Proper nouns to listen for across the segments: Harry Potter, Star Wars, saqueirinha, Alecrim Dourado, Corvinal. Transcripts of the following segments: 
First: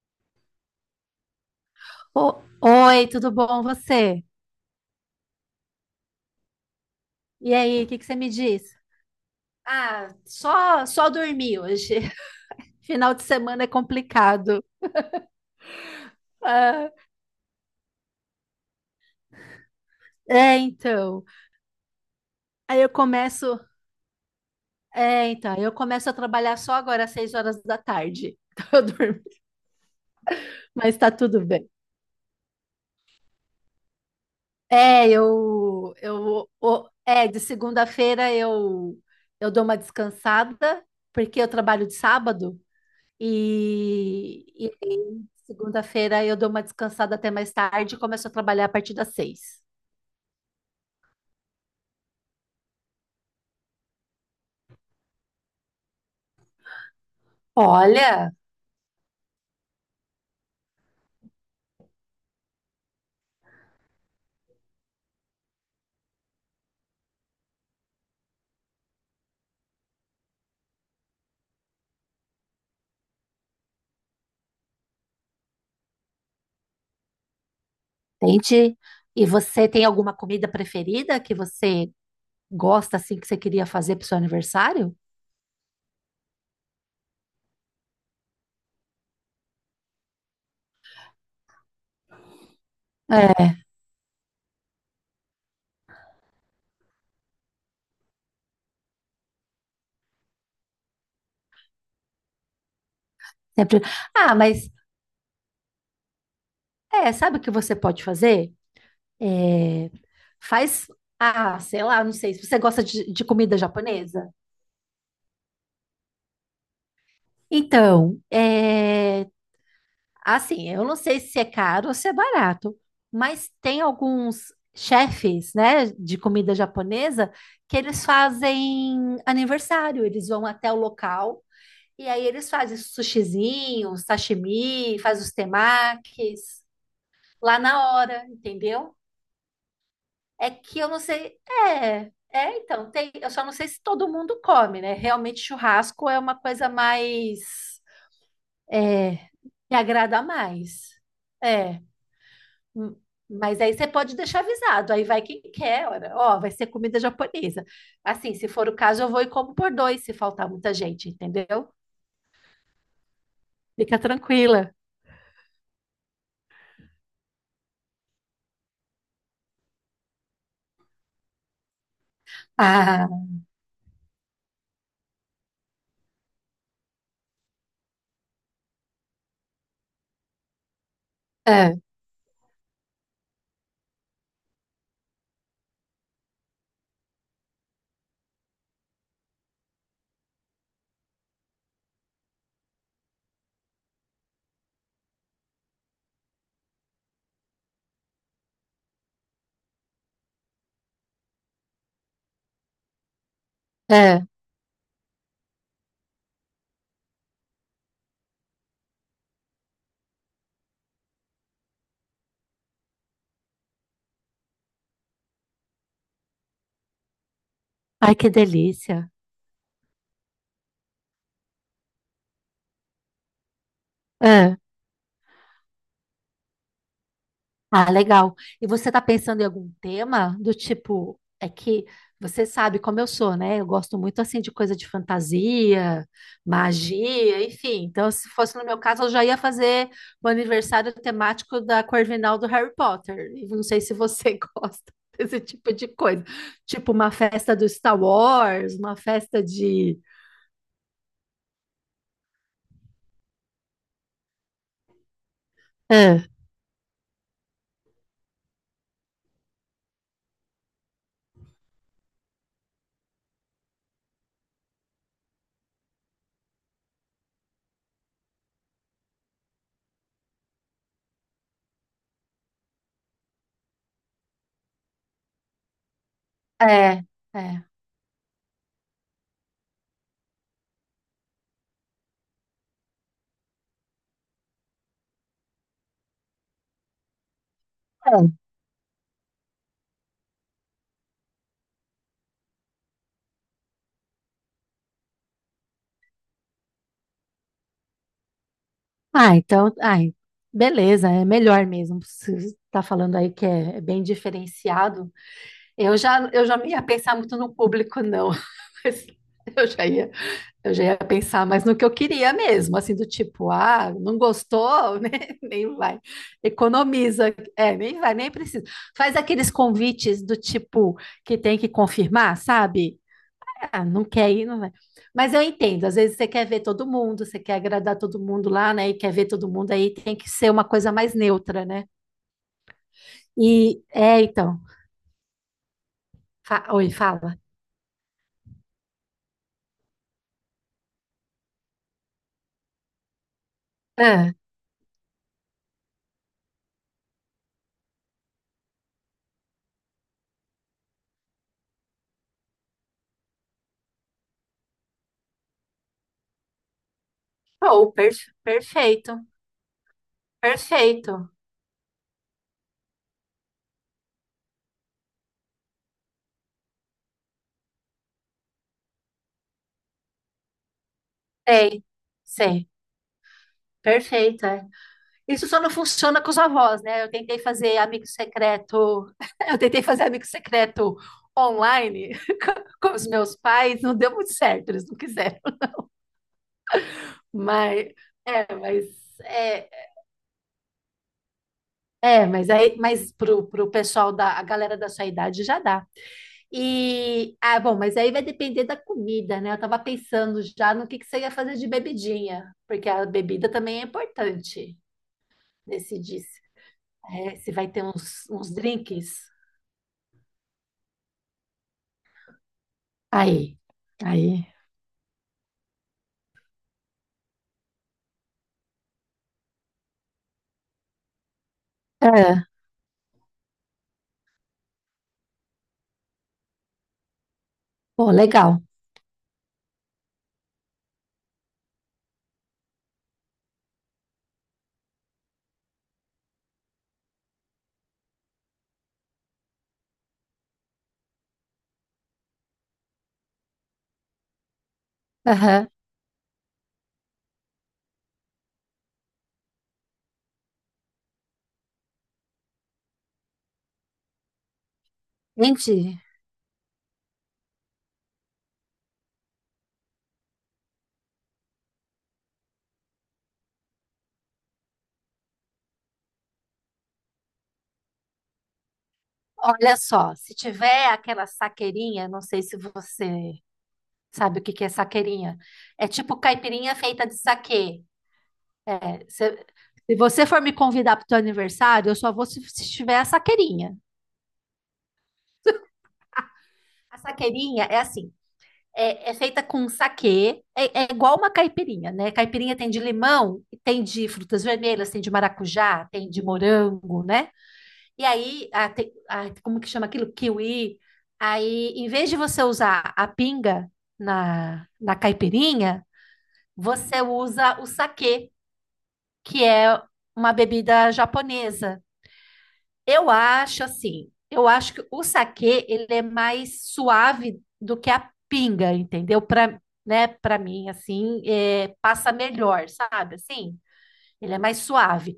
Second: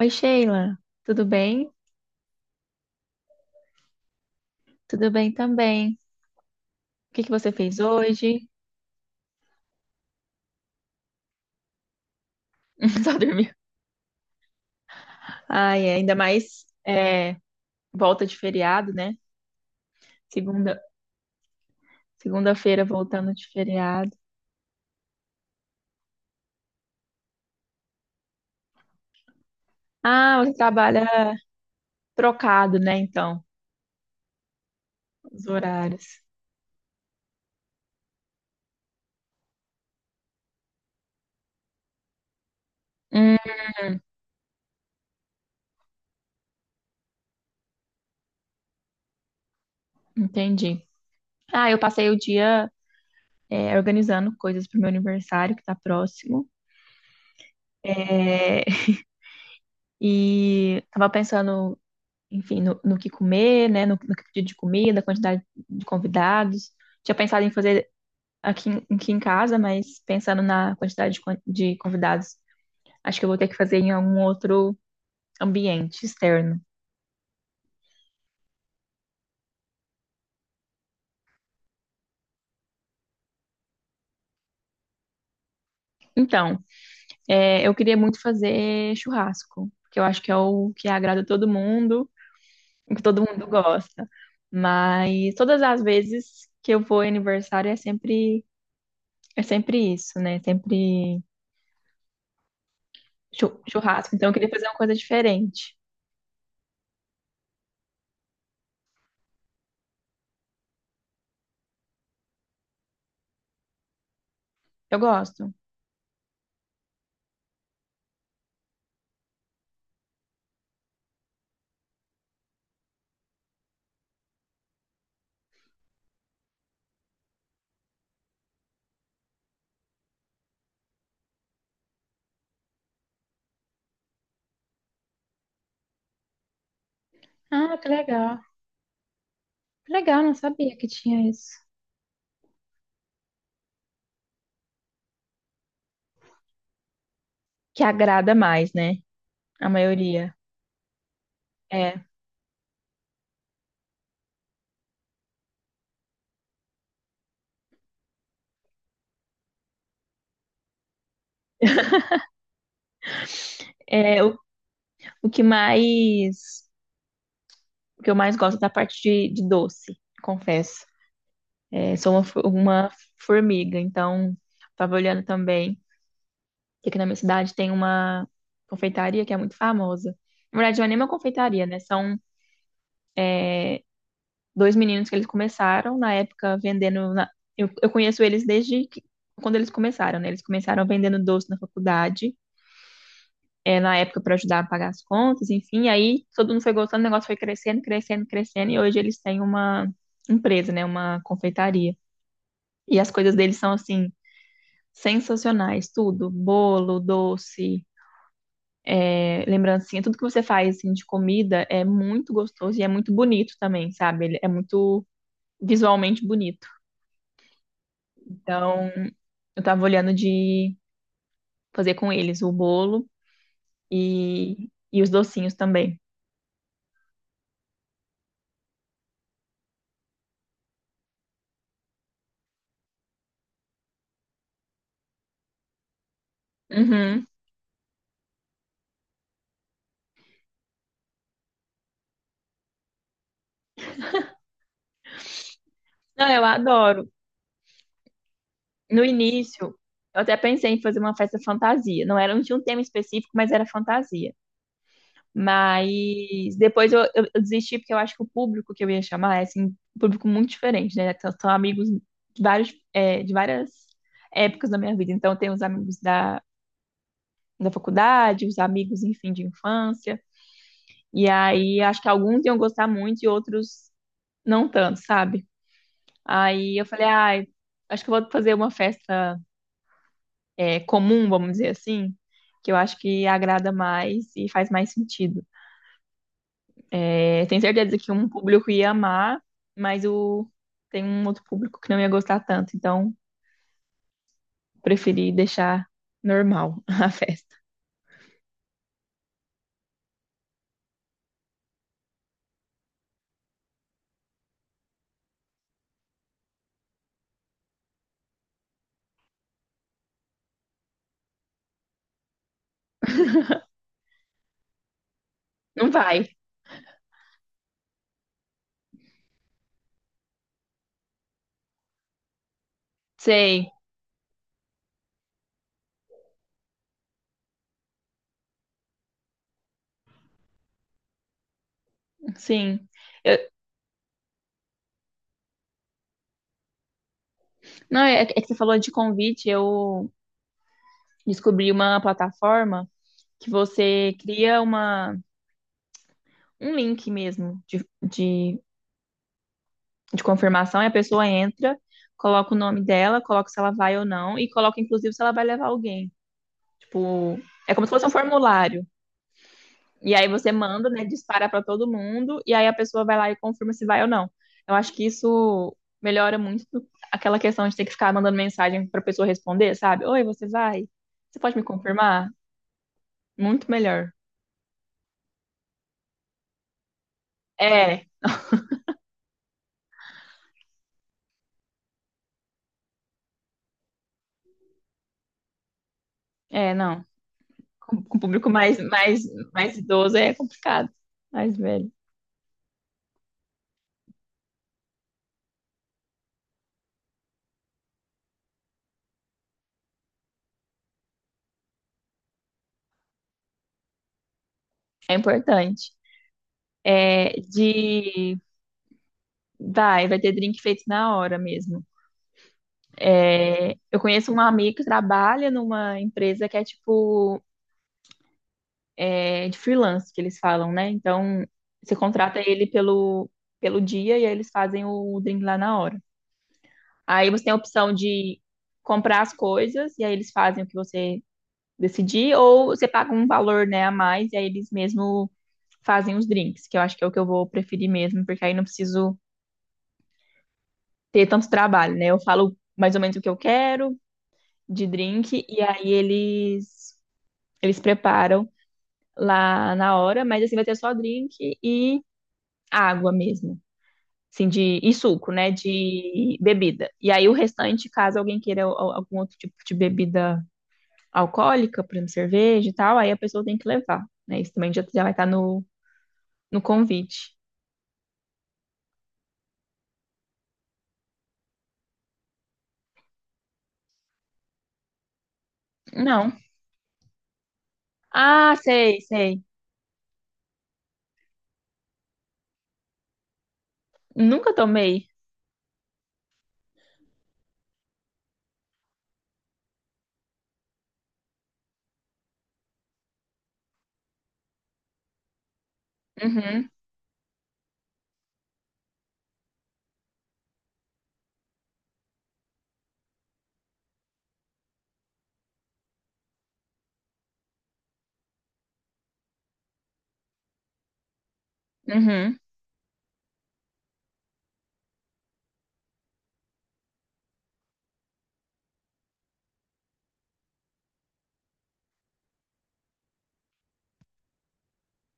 Oi, Sheila, tudo bem? Oi, tudo bom você? Tudo bem também. O que que você E fez aí, o que que você me hoje? diz? Ah, só dormi hoje. Final Só de dormiu. semana é complicado. Ai, é, ainda mais é, volta de feriado, né? É, Segunda, então. Aí segunda-feira eu voltando de começo, feriado. é, então, aí eu começo a trabalhar só agora às seis horas da tarde. Então eu durmo, Ah, você mas trabalha tá tudo bem. trocado, né? Então, É, os eu horários. eu o- é, de segunda-feira eu dou uma descansada, porque eu trabalho de sábado. Hum, E aí, segunda-feira eu dou uma descansada até mais tarde e começo a trabalhar a partir das seis. entendi. Ah, eu passei o dia organizando coisas para o meu aniversário, que tá próximo. Olha. É. E tava pensando enfim, no que comer, né? No que pedir de comida, quantidade de convidados. Tinha pensado em fazer aqui em casa, mas pensando na quantidade de convidados, acho que eu vou ter que fazer em algum outro ambiente externo. Entende? E você tem alguma comida preferida que você gosta assim que você queria fazer para o seu aniversário? Então, eu queria muito fazer churrasco, porque eu acho que é o que agrada todo mundo, o que todo mundo É. gosta. Mas todas as vezes que eu vou em aniversário é sempre isso, né? Sempre Sempre. churrasco. Então, eu Ah, queria fazer mas uma coisa diferente. é, sabe o que você pode fazer? É, faz, sei lá, não sei, se você gosta de comida japonesa. Eu gosto. Então, é. Assim, eu não sei se é caro ou se é barato, mas tem alguns chefes, né, de comida japonesa que eles fazem aniversário, eles vão até o local e aí eles fazem sushizinhos, sashimi, faz os temakis lá Ah, que na hora, legal. entendeu? Que legal, não É sabia que que eu não tinha sei, isso. é, é então, tem, eu só não sei se todo mundo come, né? Realmente churrasco é uma coisa mais, Que agrada mais, né? A me agrada maioria. mais. É. É. Hum. Mas aí você pode deixar avisado, aí vai quem quer, ora, ó, vai ser comida japonesa. Assim, se for o caso, eu vou e como por dois, se faltar muita gente, entendeu? Fica É o, tranquila. o que mais. O que eu mais gosto é da parte de doce, confesso. É, sou uma Ah, formiga, então tava olhando também que aqui na minha cidade tem uma confeitaria que é muito famosa. Na verdade, não é nem uma confeitaria, é, né? São dois meninos que eles começaram na época vendendo. Eu conheço eles quando eles começaram, né? Eles começaram vendendo doce na faculdade, na época para ajudar a pagar as contas, enfim. Aí todo mundo foi gostando, o negócio foi crescendo, crescendo, crescendo, e hoje eles têm uma empresa, né? Uma confeitaria. E as coisas deles são assim. é. Sensacionais, tudo, bolo, doce, lembrancinha, tudo que você faz assim, de comida é muito gostoso e é muito bonito também, sabe? Ele é muito visualmente bonito. Ai, que Então, delícia. eu tava olhando de fazer com eles o bolo É. e os docinhos também. Ah, legal. E você está pensando em algum tema do tipo, é que você sabe como eu sou, né? Eu gosto muito assim de coisa de fantasia, Uhum. magia, enfim. Então, se fosse no meu caso, eu já ia fazer o aniversário temático da Corvinal do Harry Potter. E não sei se você gosta desse tipo de coisa. Não, eu Tipo adoro. uma festa do Star Wars, uma No festa início, de. eu até pensei em fazer uma festa fantasia. Não era, não tinha um tema específico, mas era fantasia. É, Mas depois eu desisti porque eu acho que o público que eu ia chamar é assim, um público muito diferente, né? São amigos de várias épocas da minha vida. Então, eu os amigos da faculdade, os amigos, enfim, de infância. E aí, acho que alguns iam gostar muito e outros não tanto, sabe? Aí eu é, falei, ai, é. acho que eu vou fazer uma festa comum, vamos dizer assim, que eu acho que agrada mais e faz mais sentido. É, tenho certeza que um público ia amar, mas tem um outro público que não ia gostar tanto, então preferi deixar normal a festa. Ah, então, ai, beleza, é melhor mesmo. Você está falando aí que é, é bem diferenciado. Eu já não ia pensar muito no público, não. Mas eu já ia, eu já ia pensar mais no que eu queria mesmo, assim, do tipo, ah, não gostou, né? Nem Não vai. vai. Economiza, é, nem vai, nem precisa. Faz aqueles convites do tipo que tem que confirmar, sabe? Sei. Ah, não quer ir, não vai. Mas eu entendo, às vezes você quer ver todo mundo, você quer agradar todo mundo lá, né? E quer ver todo mundo aí, tem que ser uma coisa mais neutra, né? Sim. Eu- E é, então. Oi, fala. não, é que você falou de convite, eu descobri uma plataforma que você Ah, cria uma um link mesmo de confirmação e a pessoa entra, coloca o nome dela, coloca se ela vai ou não e coloca inclusive se ela vai levar alguém. Tipo, é como se oh, fosse um per- formulário. Perfeito, E aí você manda, né, perfeito. dispara para todo mundo e aí a pessoa vai lá e confirma se vai ou não. Eu acho que isso melhora muito aquela questão de ter que ficar mandando mensagem para pessoa responder, sabe? Oi, você vai? Você pode me Sei, confirmar? sei, Muito melhor. perfeito. É. Isso só não funciona com os avós, né? Eu tentei fazer É, amigo secreto, eu tentei fazer amigo secreto online com os meus pais, não deu muito certo, eles não quiseram. é, não. Mas, Com o público é, mais, mas. mais, É. mais idoso é complicado. Mais velho. É, mas aí, mas pro, pro pessoal da, a galera da sua idade já dá. E, ah, bom, mas aí vai depender da comida, né? Eu tava pensando já no que você ia fazer de bebidinha, porque a bebida também é importante É importante. decidir se, É, é, se vai ter uns, de. uns drinks. Vai ter drink feito na hora mesmo. Aí, É, eu aí. conheço uma amiga que trabalha numa empresa que é tipo de freelance, que eles falam, né? Então, você contrata É, ele pelo dia e aí eles fazem o drink lá na hora. Aí você tem a opção pô, de legal. comprar as coisas e aí eles fazem o que você decidir, ou você paga um valor, né, a mais e aí eles mesmo fazem os drinks, que eu acho que é o que eu vou preferir mesmo, porque aí não preciso ter tanto trabalho, né? Eu falo mais ou menos o que eu quero de drink e Aham. aí eles preparam lá na hora, mas assim vai ter só drink e água mesmo, assim de e suco, né, Gente, de bebida. E aí o restante, caso alguém queira algum outro tipo de bebida alcoólica, por exemplo, cerveja e tal, aí a pessoa tem que levar, né? Isso também já vai estar no convite. olha só, se tiver aquela saqueirinha, não sei se você sabe o que que é saqueirinha. É tipo Não. caipirinha feita de saquê. Ah, sei, É, sei. se você for me convidar para o teu aniversário, eu só vou se, se tiver a saqueirinha. Nunca tomei. A saqueirinha é assim, é, é feita com saquê, é, é igual uma caipirinha, né? Caipirinha tem de limão, tem de frutas vermelhas, tem de maracujá, tem de Uhum, morango, né? E aí, a, tem- a- como que chama aquilo? Kiwi. Aí, em vez de você usar a pinga na, na caipirinha, você usa o saquê, que é uma bebida japonesa. uhum. Eu acho assim, eu acho que o saquê ele é mais suave do que a pinga, entendeu? Para, né, para mim assim, é, passa melhor, sabe? Assim, ele é mais suave,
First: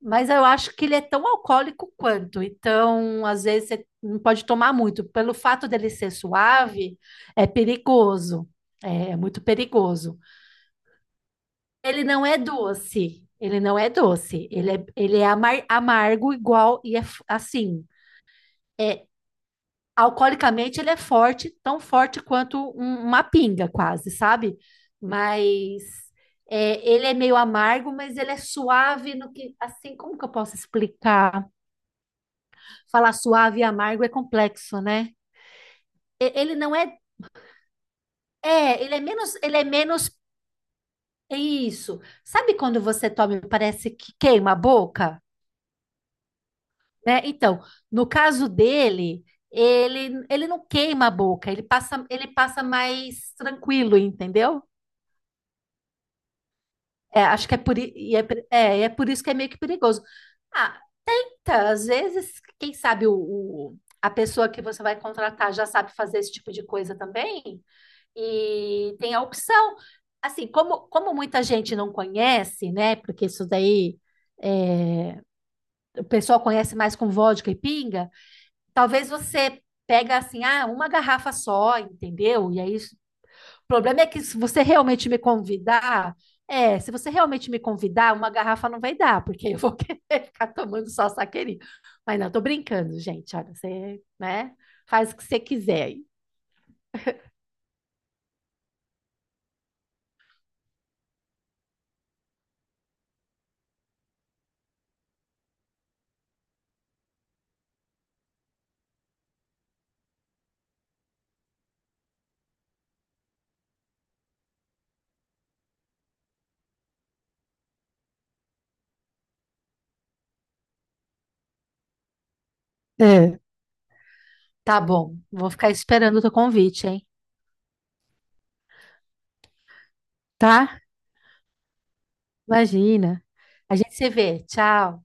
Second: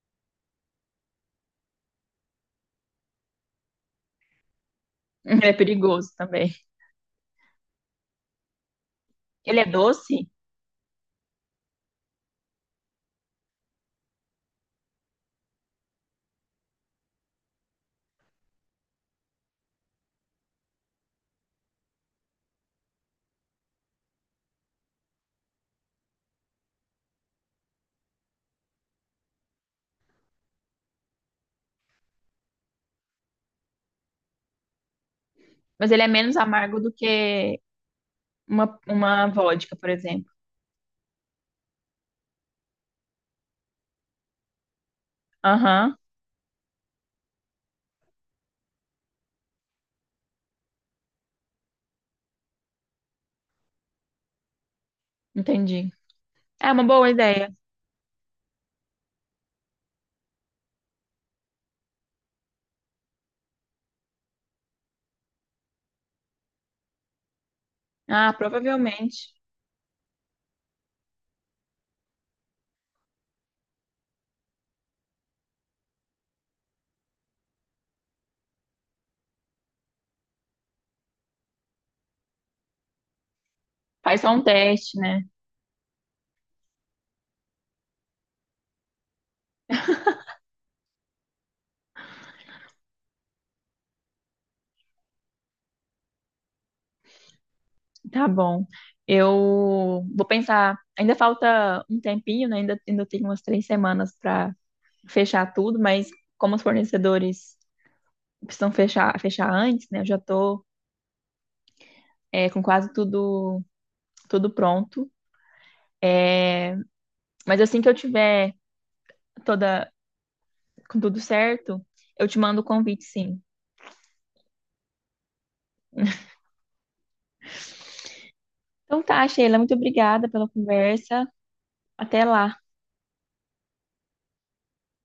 mas eu acho que ele é tão alcoólico quanto. Então, às vezes você não pode tomar muito, pelo É fato dele perigoso ser também. suave, é perigoso. É, é muito Ele é perigoso. doce, Ele não é doce. Ele não é doce. Ele é amargo igual e é assim. É, alcoolicamente ele é forte, tão forte quanto uma pinga, quase, sabe? Mas é, ele é meio amargo, mas ele é suave no que, assim, como que eu posso explicar? Falar suave e amargo é complexo, né? mas ele é E- menos Ele não amargo do é, que uma, é, uma ele é vodka, por menos, exemplo. é isso. Sabe quando você toma e parece que queima a boca, Aham, né? Então, no caso dele, ele não queima a boca, ele passa mais tranquilo, entendeu? entendi. É uma boa É, acho ideia. que é por, i- e é, per- é, e é por isso que é meio que perigoso. Ah, tá, às vezes, quem sabe a pessoa que você vai contratar já sabe fazer esse tipo de coisa também Ah, e tem a provavelmente. opção. Assim, como, como muita gente não conhece, né? Porque isso daí o pessoal conhece mais com vodka e pinga, talvez você pega assim, ah, uma garrafa só, entendeu? E aí, o problema é Faz que só se um você teste, realmente me né? convidar, é, se você realmente me convidar, uma garrafa não vai dar, porque eu vou querer ficar tomando só saqueirinho. Mas não, tô brincando, gente. Olha, você, né? Faz o que você quiser aí. Tá bom. Eu vou pensar. Ainda falta um tempinho, né? Ainda tenho umas 3 semanas para fechar tudo, mas como os fornecedores precisam fechar antes, né? Eu já tô, com quase tudo, tudo pronto. Mas assim que eu tiver toda, com tudo certo, eu te mando o convite, É. sim. Tá bom, vou ficar esperando o teu convite, hein? Então tá, Sheila, muito obrigada pela Tá? conversa. Até lá. Imagina. A gente se vê. Tchau.